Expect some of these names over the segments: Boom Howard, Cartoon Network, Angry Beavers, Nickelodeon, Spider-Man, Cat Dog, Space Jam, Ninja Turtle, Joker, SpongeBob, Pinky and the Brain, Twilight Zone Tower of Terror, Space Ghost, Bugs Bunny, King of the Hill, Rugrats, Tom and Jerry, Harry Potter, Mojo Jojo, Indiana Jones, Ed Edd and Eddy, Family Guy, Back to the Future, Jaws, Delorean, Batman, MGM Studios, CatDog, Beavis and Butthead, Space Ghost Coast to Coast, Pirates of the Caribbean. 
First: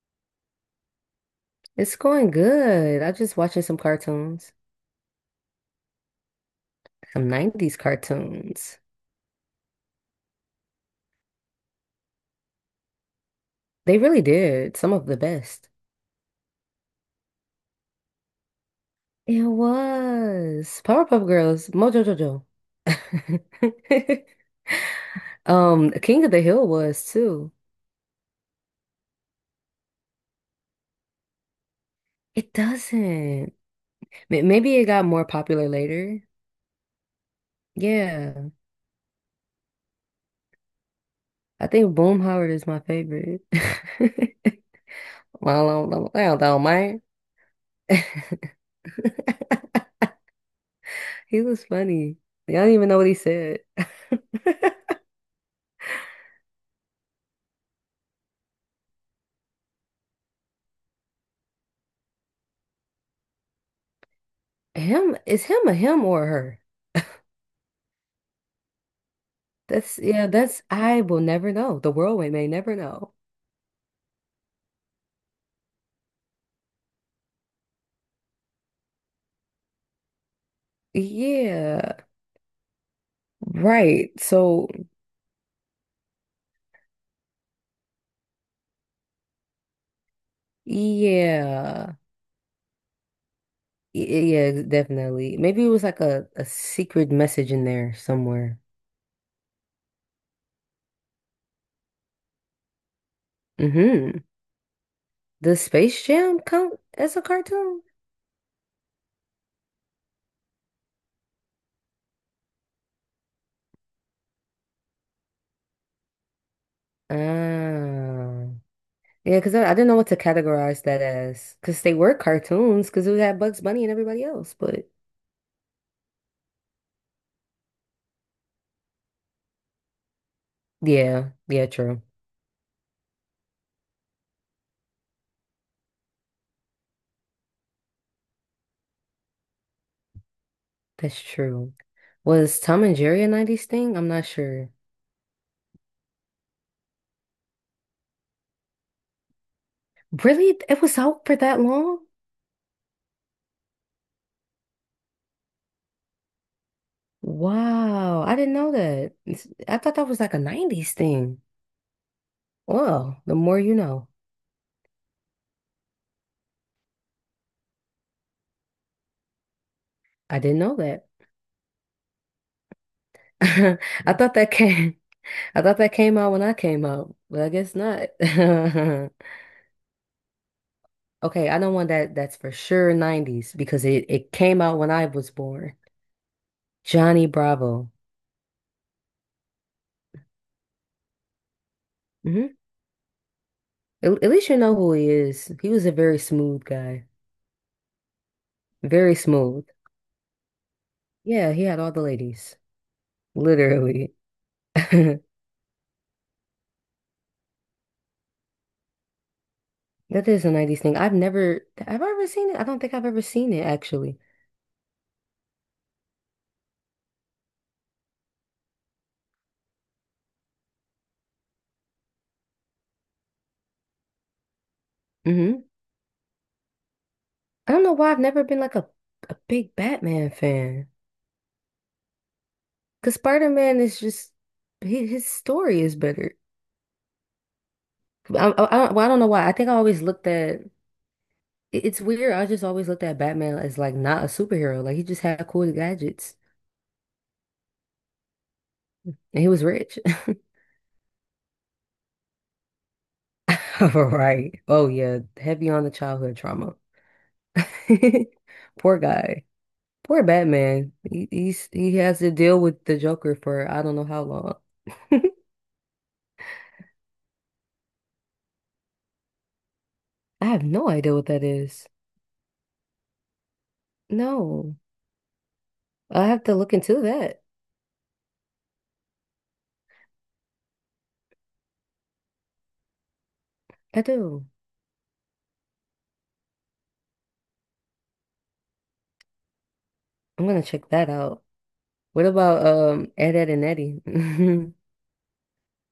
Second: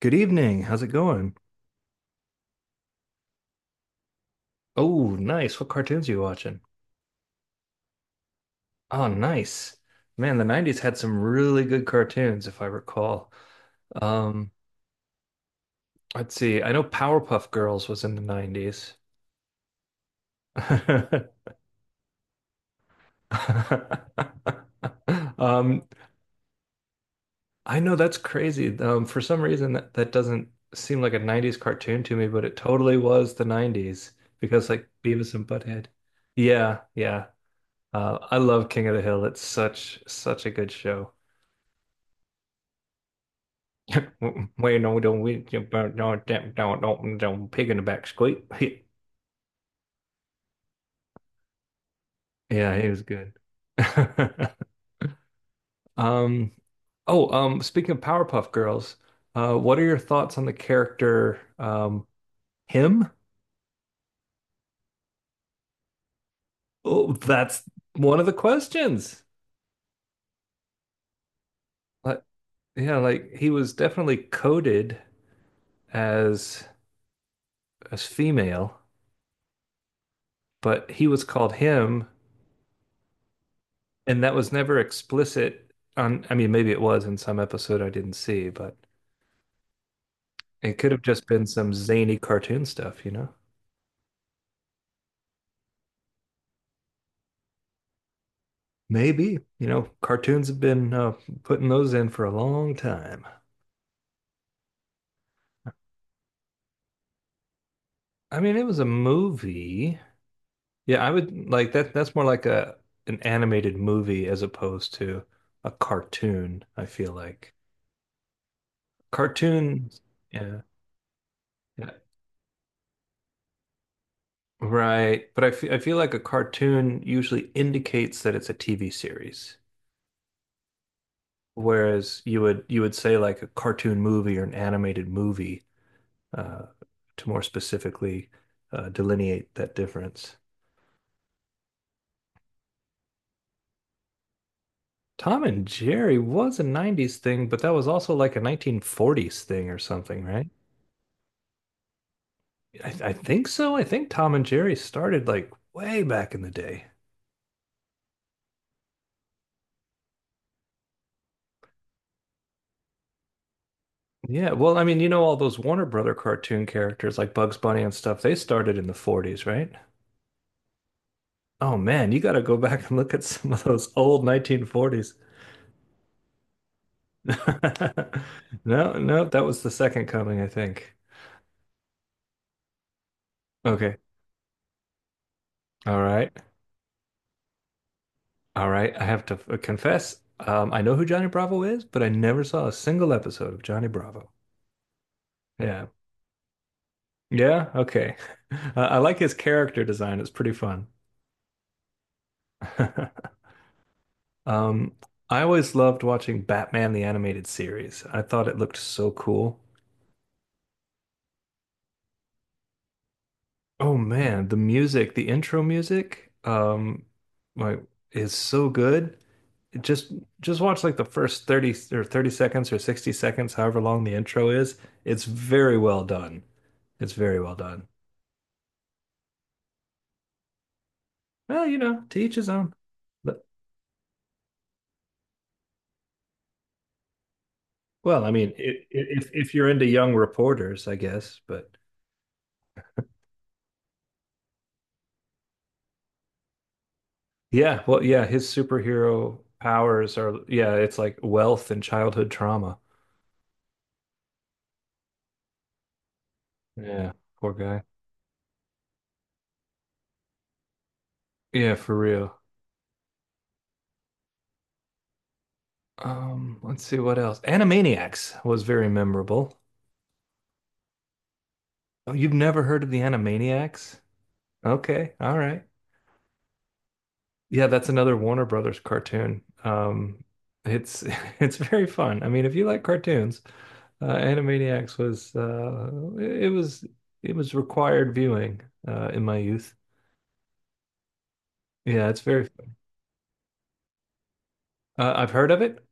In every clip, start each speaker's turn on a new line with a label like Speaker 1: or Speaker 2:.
Speaker 1: Good evening. How's it going?
Speaker 2: It's going good. I just watching some cartoons,
Speaker 1: Oh, nice. What cartoons are you watching?
Speaker 2: some 90s cartoons.
Speaker 1: Oh, nice. Man, the 90s had some really good cartoons, if I recall.
Speaker 2: They really
Speaker 1: Um,
Speaker 2: did some of the best.
Speaker 1: let's see. I know Powerpuff Girls was in the 90s.
Speaker 2: It was Powerpuff Girls, Mojo Jojo.
Speaker 1: Um,
Speaker 2: King of the Hill was too.
Speaker 1: I know that's crazy. For some reason that doesn't seem like a 90s cartoon to me, but
Speaker 2: It
Speaker 1: it totally was the
Speaker 2: doesn't.
Speaker 1: 90s because
Speaker 2: Maybe it
Speaker 1: like
Speaker 2: got more
Speaker 1: Beavis and
Speaker 2: popular
Speaker 1: Butthead.
Speaker 2: later.
Speaker 1: Yeah, yeah. I
Speaker 2: Yeah.
Speaker 1: love King of the Hill. It's such a good show.
Speaker 2: I think Boom Howard is my favorite.
Speaker 1: Waiting no, them with your don't we
Speaker 2: Well,
Speaker 1: jump out, don't
Speaker 2: I
Speaker 1: tap,
Speaker 2: don't
Speaker 1: don't
Speaker 2: mind.
Speaker 1: don't don't pig in the back squeak.
Speaker 2: He was funny. Y'all don't
Speaker 1: Yeah, he
Speaker 2: even know
Speaker 1: was
Speaker 2: what he
Speaker 1: good.
Speaker 2: said.
Speaker 1: Um, oh, Speaking of Powerpuff Girls, what are your thoughts on the character, him?
Speaker 2: Him is him a him or a her?
Speaker 1: Oh, that's one of the questions.
Speaker 2: That's I will never know. The world
Speaker 1: Like,
Speaker 2: we may never
Speaker 1: yeah,
Speaker 2: know.
Speaker 1: like he was definitely coded as as female, but he was called
Speaker 2: Yeah,
Speaker 1: him,
Speaker 2: right.
Speaker 1: and that was
Speaker 2: So
Speaker 1: never explicit on, I mean, maybe it was in some episode I didn't see, but it could have just been some
Speaker 2: yeah.
Speaker 1: zany cartoon stuff, you know?
Speaker 2: Yeah, definitely. Maybe it was like a secret message in there somewhere.
Speaker 1: Maybe. You know, cartoons have been putting those in for a long time.
Speaker 2: Mm-hmm. Does Space Jam count as a cartoon?
Speaker 1: I mean, it was a movie. Yeah, I would like that. That's more like a an animated movie as opposed to a cartoon, I feel like.
Speaker 2: Ah. Yeah, because I didn't
Speaker 1: Cartoon,
Speaker 2: know what to
Speaker 1: yeah,
Speaker 2: categorize that as. Because
Speaker 1: yeah,
Speaker 2: they were cartoons, because it had Bugs Bunny and everybody else. But
Speaker 1: right. But I feel like a cartoon usually indicates that it's a TV series.
Speaker 2: yeah, yeah, true.
Speaker 1: Whereas you would say like a cartoon movie or an animated movie uh, to more specifically delineate that difference.
Speaker 2: That's true. Was Tom and Jerry a 90s thing? I'm not sure.
Speaker 1: Tom and Jerry was a 90s thing, but that was also like a 1940s thing or something, right?
Speaker 2: Really? It was out for that long?
Speaker 1: I think so. I think Tom and Jerry started like way back in the day.
Speaker 2: Wow, I didn't know that. It's- I thought that was like a 90s thing. Well, the more you know.
Speaker 1: Yeah, well, I mean, you know, all those Warner Brother cartoon characters like Bugs Bunny and stuff, they started in the 40s, right?
Speaker 2: I didn't know that.
Speaker 1: Oh man, you got to go back and look at some of
Speaker 2: I
Speaker 1: those old
Speaker 2: thought that came
Speaker 1: 1940s.
Speaker 2: I thought that came out when I came out, but I guess not.
Speaker 1: No, no, that was the second coming, I think.
Speaker 2: Okay, I know one that that's for sure 90s because
Speaker 1: Okay.
Speaker 2: it came out when I was born.
Speaker 1: All right.
Speaker 2: Johnny Bravo.
Speaker 1: All right, I have to confess, I know who Johnny Bravo is, but I never
Speaker 2: Hmm
Speaker 1: saw a single episode of Johnny
Speaker 2: At,
Speaker 1: Bravo.
Speaker 2: at least you know who he is. He was
Speaker 1: Yeah.
Speaker 2: a very smooth guy.
Speaker 1: Yeah, okay. I
Speaker 2: Very
Speaker 1: like his
Speaker 2: smooth.
Speaker 1: character design. It's pretty fun.
Speaker 2: Yeah, he had all the ladies, literally.
Speaker 1: Um, I always loved watching Batman the animated series. I thought it looked so cool.
Speaker 2: That is a 90s thing. I've never, have I ever seen it? I don't think I've ever seen it,
Speaker 1: Oh
Speaker 2: actually.
Speaker 1: man, the music, the intro music, like is so good. just just watch like the first 30 or 30 seconds or 60 seconds, however long the intro is. It's
Speaker 2: Hmm
Speaker 1: very well done. It's very well
Speaker 2: I don't
Speaker 1: done.
Speaker 2: know why I've never been like a big Batman fan.
Speaker 1: Well, you know, to each his own.
Speaker 2: Because
Speaker 1: But,
Speaker 2: Spider-Man is just, his story is better.
Speaker 1: well, I mean,
Speaker 2: I don't know why. I
Speaker 1: if you're
Speaker 2: think I
Speaker 1: into
Speaker 2: always
Speaker 1: young
Speaker 2: looked at,
Speaker 1: reporters, I guess, but
Speaker 2: it- it's weird. I just always looked at Batman as like not a superhero. Like he just had cool gadgets
Speaker 1: yeah, well, yeah, his
Speaker 2: and
Speaker 1: superhero
Speaker 2: he was rich.
Speaker 1: powers are yeah, it's like wealth and childhood trauma.
Speaker 2: Right. Oh, yeah. Heavy on the childhood trauma.
Speaker 1: Yeah, poor guy.
Speaker 2: Poor guy. Poor Batman.
Speaker 1: Yeah, for
Speaker 2: He has to
Speaker 1: real.
Speaker 2: deal with the Joker for I don't know how long.
Speaker 1: Let's see what else. Animaniacs was very memorable.
Speaker 2: I have no idea what that is.
Speaker 1: Oh, you've never heard of the Animaniacs?
Speaker 2: No,
Speaker 1: Okay, all right.
Speaker 2: I have to look into that.
Speaker 1: Yeah, that's another Warner Brothers cartoon. It's it's very fun. I mean, if you like cartoons,
Speaker 2: I do.
Speaker 1: Animaniacs was it was it was required viewing in my youth.
Speaker 2: I'm gonna check that out.
Speaker 1: Yeah, it's
Speaker 2: What
Speaker 1: very
Speaker 2: about
Speaker 1: fun.
Speaker 2: Ed and Eddie?
Speaker 1: I've heard of it.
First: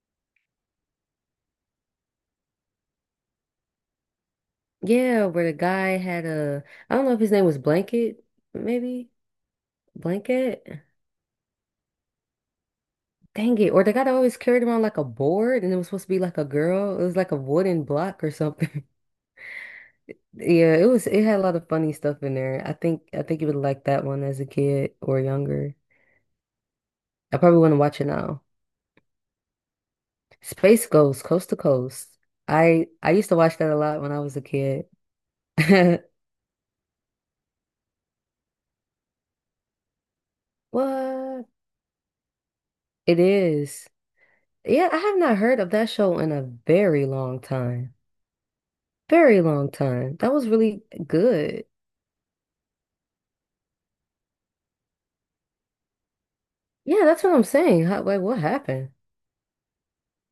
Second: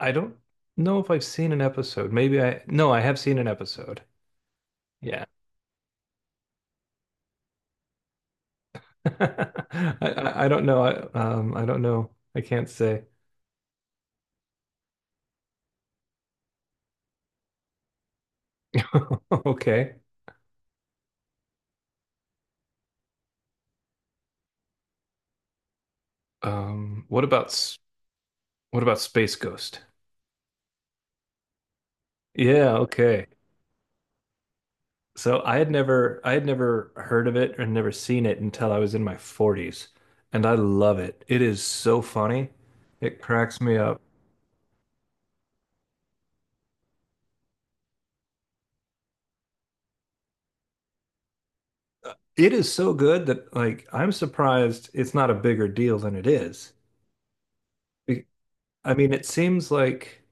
Speaker 1: I don't know if I've seen an episode. Maybe I no, I have seen an episode. Yeah,
Speaker 2: Yeah, where the guy had a I don't know if his name was Blanket, maybe
Speaker 1: I don't know.
Speaker 2: Blanket.
Speaker 1: I don't know. I can't say.
Speaker 2: Dang it! Or the guy that always carried around like a board, and it was supposed to be like a girl. It was like a wooden block or something.
Speaker 1: Okay.
Speaker 2: Yeah, it was it had a lot of funny stuff in there. I think you would like that one as a kid or younger.
Speaker 1: Um, what
Speaker 2: I
Speaker 1: about
Speaker 2: probably want
Speaker 1: s-
Speaker 2: to watch it now.
Speaker 1: what about Space Ghost?
Speaker 2: Space Ghost, Coast to Coast.
Speaker 1: Yeah.
Speaker 2: I
Speaker 1: Okay.
Speaker 2: used to watch that a lot when I was a kid.
Speaker 1: So I had never heard of it and never seen it until I was in my 40s, and I love it. It
Speaker 2: What?
Speaker 1: is so funny.
Speaker 2: It
Speaker 1: It cracks me
Speaker 2: is.
Speaker 1: up.
Speaker 2: Yeah, I have not heard of that show in a very long time. Very long time. That was really good.
Speaker 1: It is so good that like I'm surprised it's not a bigger deal than it is.
Speaker 2: Yeah, that's what I'm saying. How, like,
Speaker 1: Be-
Speaker 2: what happened?
Speaker 1: I mean, it seems like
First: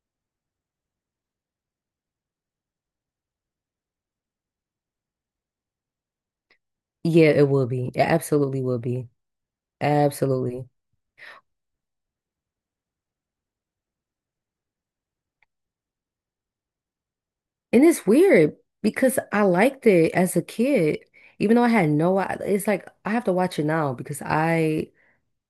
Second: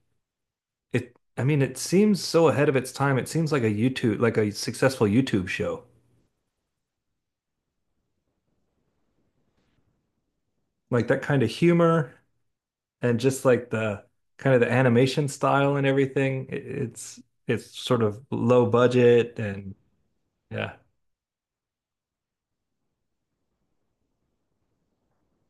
Speaker 1: I mean, it seems so ahead of its time. It seems like a YouTube like a successful YouTube show.
Speaker 2: Yeah, it will be. It absolutely will be. Absolutely.
Speaker 1: Like that kind of humor and just like the kind of the animation style and everything. It's
Speaker 2: And
Speaker 1: sort
Speaker 2: it's
Speaker 1: of
Speaker 2: weird
Speaker 1: low
Speaker 2: because
Speaker 1: budget
Speaker 2: I
Speaker 1: and
Speaker 2: liked it as a
Speaker 1: yeah.
Speaker 2: kid, even though I had no, I- it's like I have to watch it now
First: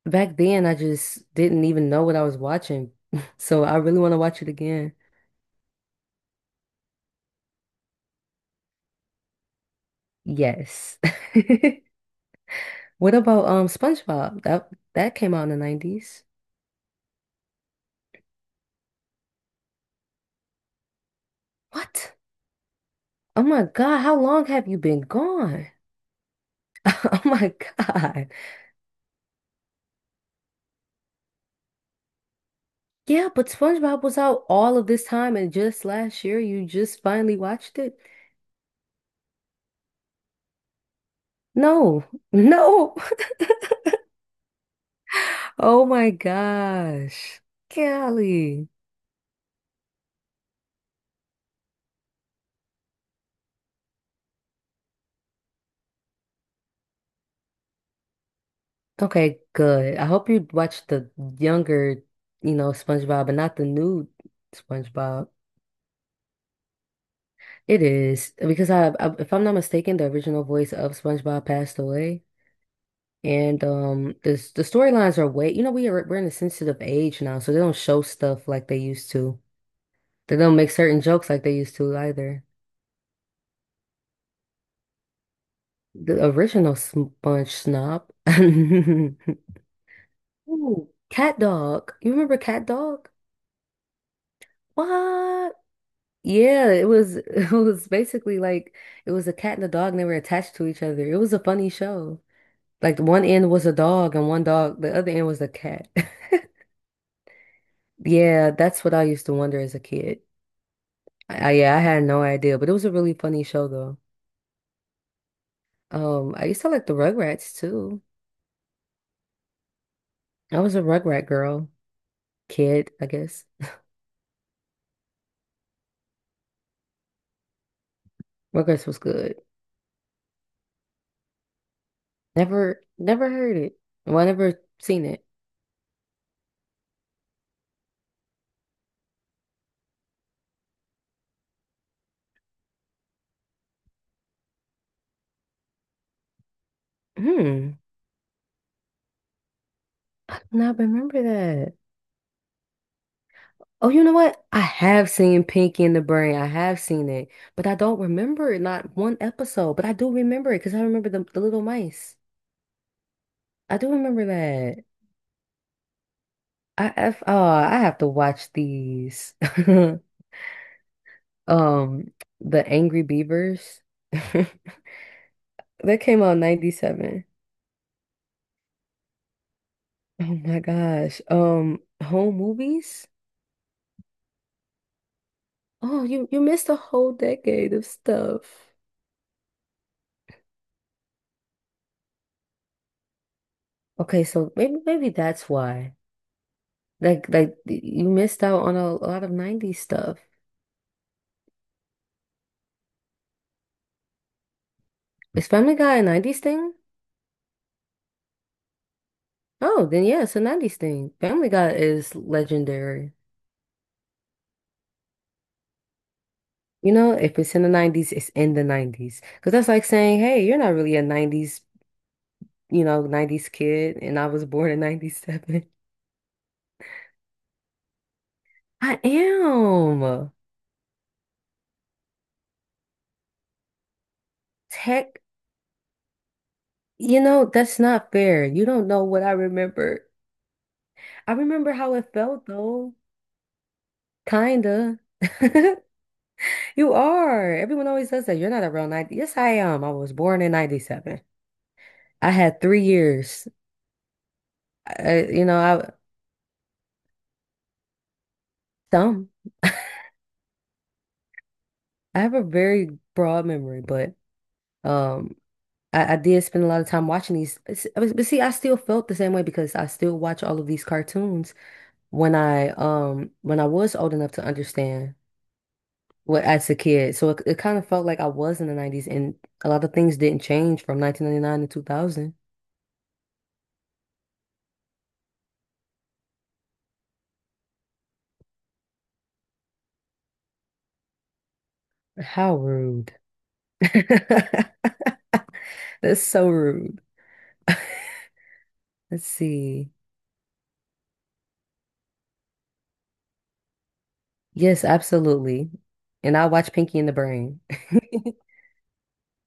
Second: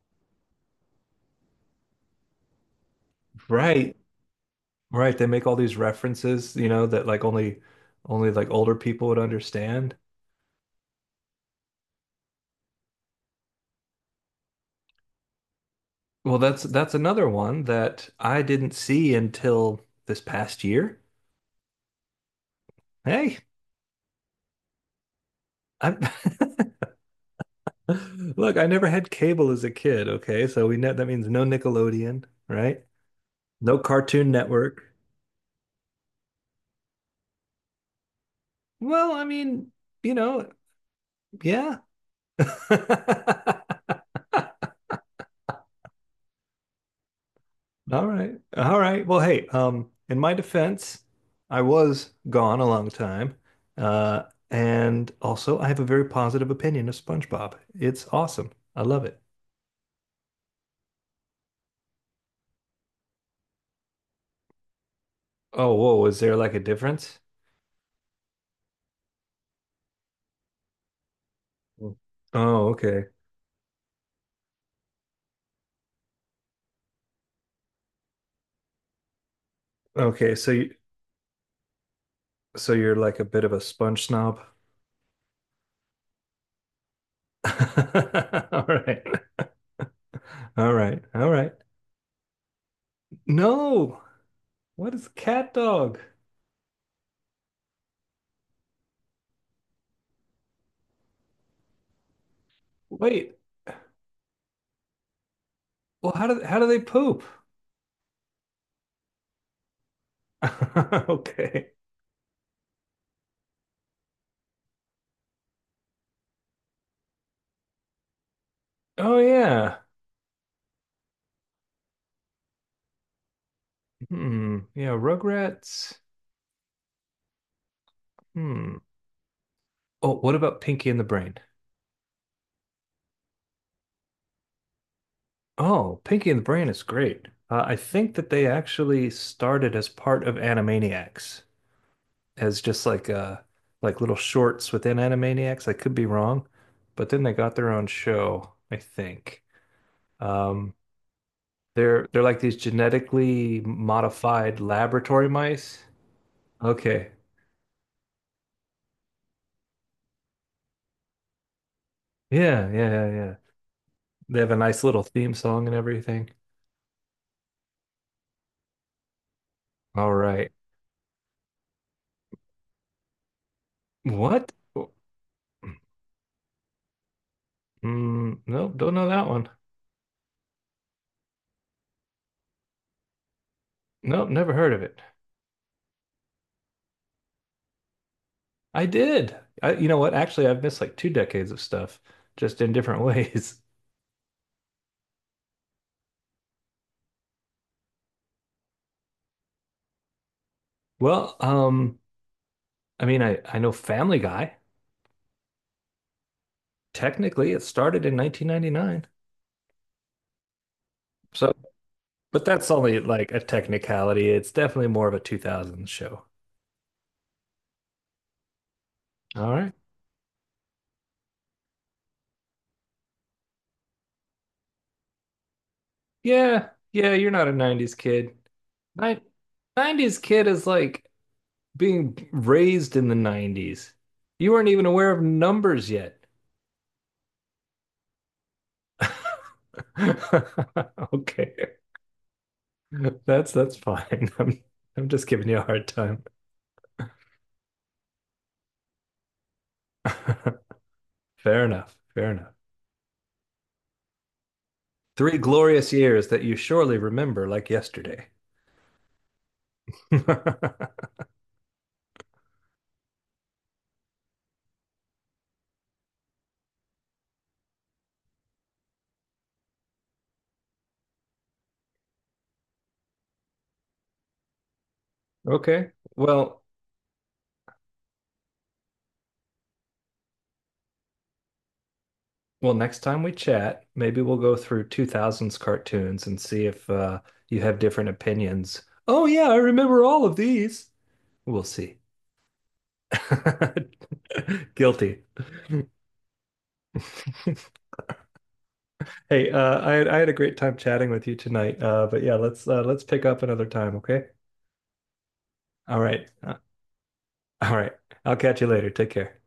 Speaker 2: back then, I just didn't even know what I was watching. So I
Speaker 1: Right.
Speaker 2: really want to watch it again.
Speaker 1: Right. They make all these references, you know, that like only like older people would understand.
Speaker 2: Yes. What about SpongeBob? That came out in the 90s.
Speaker 1: Well, that's another one that I didn't see until this past year.
Speaker 2: What?
Speaker 1: Hey,
Speaker 2: Oh my God, how long have you been gone?
Speaker 1: I
Speaker 2: Oh my God.
Speaker 1: look, I never had cable as a kid, okay? So we know that means no Nickelodeon, right?
Speaker 2: Yeah, but
Speaker 1: No
Speaker 2: SpongeBob was
Speaker 1: Cartoon
Speaker 2: out all
Speaker 1: Network.
Speaker 2: of this time and just last year you just finally watched it?
Speaker 1: Well, I mean, you know, yeah.
Speaker 2: No. No. Oh my gosh.
Speaker 1: All right.
Speaker 2: Golly.
Speaker 1: All right. Well, hey, in my defense, I was gone a long time. Uh, and also I have a very positive opinion of SpongeBob. It's awesome. I love it.
Speaker 2: Okay, good. I hope you watched the younger, you know, SpongeBob, but not the new SpongeBob.
Speaker 1: Oh, whoa, is there like a difference?
Speaker 2: It is because if I'm not mistaken, the original voice of SpongeBob passed
Speaker 1: Mm.
Speaker 2: away,
Speaker 1: Oh, okay.
Speaker 2: and the the storylines are way, you know, we're in a sensitive age now, so they don't show stuff like they used to.
Speaker 1: Okay,
Speaker 2: They
Speaker 1: so
Speaker 2: don't make
Speaker 1: you
Speaker 2: certain jokes like they used to either.
Speaker 1: so you're like a bit of a sponge snob.
Speaker 2: The original Sponge Snob.
Speaker 1: All right. All
Speaker 2: Ooh,
Speaker 1: right. All
Speaker 2: Cat
Speaker 1: right.
Speaker 2: Dog. You remember Cat Dog?
Speaker 1: No. What is cat
Speaker 2: What?
Speaker 1: dog?
Speaker 2: Yeah, it was it was basically like it was a cat and a dog and they were attached to each other. It was a funny show. Like one
Speaker 1: Wait.
Speaker 2: end was a dog and one dog, the other end was a cat.
Speaker 1: Well, how do how do they poop?
Speaker 2: Yeah, that's what I used to wonder as a kid.
Speaker 1: Okay.
Speaker 2: Yeah, I had no idea, but it was a really funny show though. I used to like the Rugrats too.
Speaker 1: Oh yeah.
Speaker 2: I was a Rugrat girl, kid, I guess.
Speaker 1: Hmm. Yeah, Rugrats. Hmm.
Speaker 2: Rugrats was good.
Speaker 1: Oh, what about Pinky and the Brain?
Speaker 2: Never, never heard it. Well, I never seen it.
Speaker 1: Oh, Pinky and the Brain is great. I think that they actually started as part of Animaniacs, as just like little shorts within Animaniacs. I could be wrong, but then they got their
Speaker 2: Hmm.
Speaker 1: own show, I think.
Speaker 2: I do
Speaker 1: Um,
Speaker 2: not remember that.
Speaker 1: they're like these genetically
Speaker 2: Oh, you know what?
Speaker 1: modified
Speaker 2: I have
Speaker 1: laboratory
Speaker 2: seen
Speaker 1: mice.
Speaker 2: Pinky and the Brain. I have seen
Speaker 1: Okay.
Speaker 2: it, but I don't remember it, not one episode. But I do remember it because I remember the little mice.
Speaker 1: Yeah, yeah, yeah, yeah.
Speaker 2: I do remember
Speaker 1: They have a nice
Speaker 2: that.
Speaker 1: little theme song and everything.
Speaker 2: I, have oh, I have to watch these.
Speaker 1: All right.
Speaker 2: Um, the Angry Beavers.
Speaker 1: What?
Speaker 2: That came out in 97.
Speaker 1: Mm, nope, don't know that one.
Speaker 2: Oh my gosh. Home movies?
Speaker 1: Nope, never heard of it.
Speaker 2: Oh, you missed a whole decade of stuff.
Speaker 1: I did. I, you know what? Actually, I've missed like two decades of stuff, just in different ways.
Speaker 2: Okay, so maybe that's why. Like you missed out on a lot of 90s stuff.
Speaker 1: Well, I mean, I know Family Guy.
Speaker 2: Is Family Guy a 90s thing?
Speaker 1: Technically, it started in 1999.
Speaker 2: Oh, then yeah, it's a 90s thing. Family
Speaker 1: So,
Speaker 2: Guy is
Speaker 1: but that's only
Speaker 2: legendary.
Speaker 1: like a technicality. It's definitely more of a 2000s show.
Speaker 2: You know, if it's in the 90s, it's in the 90s.
Speaker 1: All
Speaker 2: Because that's
Speaker 1: right.
Speaker 2: like saying, hey, you're not really a 90s, you know, 90s kid, and I was born in 97.
Speaker 1: Yeah, yeah. You're not a 90s kid.
Speaker 2: I
Speaker 1: Nin- 90s
Speaker 2: am.
Speaker 1: kid is like being raised in the 90s. You weren't even aware
Speaker 2: Tech,
Speaker 1: of numbers yet.
Speaker 2: you know, that's not fair. You don't know what I remember. I
Speaker 1: Okay.
Speaker 2: remember how it felt though,
Speaker 1: That's fine.
Speaker 2: kinda.
Speaker 1: I'm just giving you a hard time.
Speaker 2: You are. Everyone always says that. You're not a real 90. Yes, I am. I was born in 97.
Speaker 1: Fair enough. Fair
Speaker 2: I
Speaker 1: enough.
Speaker 2: had 3 years. I,
Speaker 1: Three
Speaker 2: you know,
Speaker 1: glorious
Speaker 2: I
Speaker 1: years that you surely remember like yesterday.
Speaker 2: some. I have a very broad memory, but um, I did spend a lot of time watching these. But see, I still felt the same way because I still watch all of these cartoons when I was old enough to understand
Speaker 1: Okay.
Speaker 2: what as a kid. So it kind of felt like I was in the 90s, and a lot of things didn't change from 1999 to 2000.
Speaker 1: Well, next time we chat, maybe we'll go through 2000s cartoons and see if you have different opinions. Oh yeah, I remember all of these. We'll see.
Speaker 2: How rude.
Speaker 1: Guilty.
Speaker 2: That's so rude. Let's
Speaker 1: Hey,
Speaker 2: see.
Speaker 1: I had a great time chatting with you tonight. But yeah, let's pick up another time, okay?
Speaker 2: Yes, absolutely.
Speaker 1: All right.
Speaker 2: And I watch Pinky and the Brain.
Speaker 1: All right. I'll catch you later. Take care.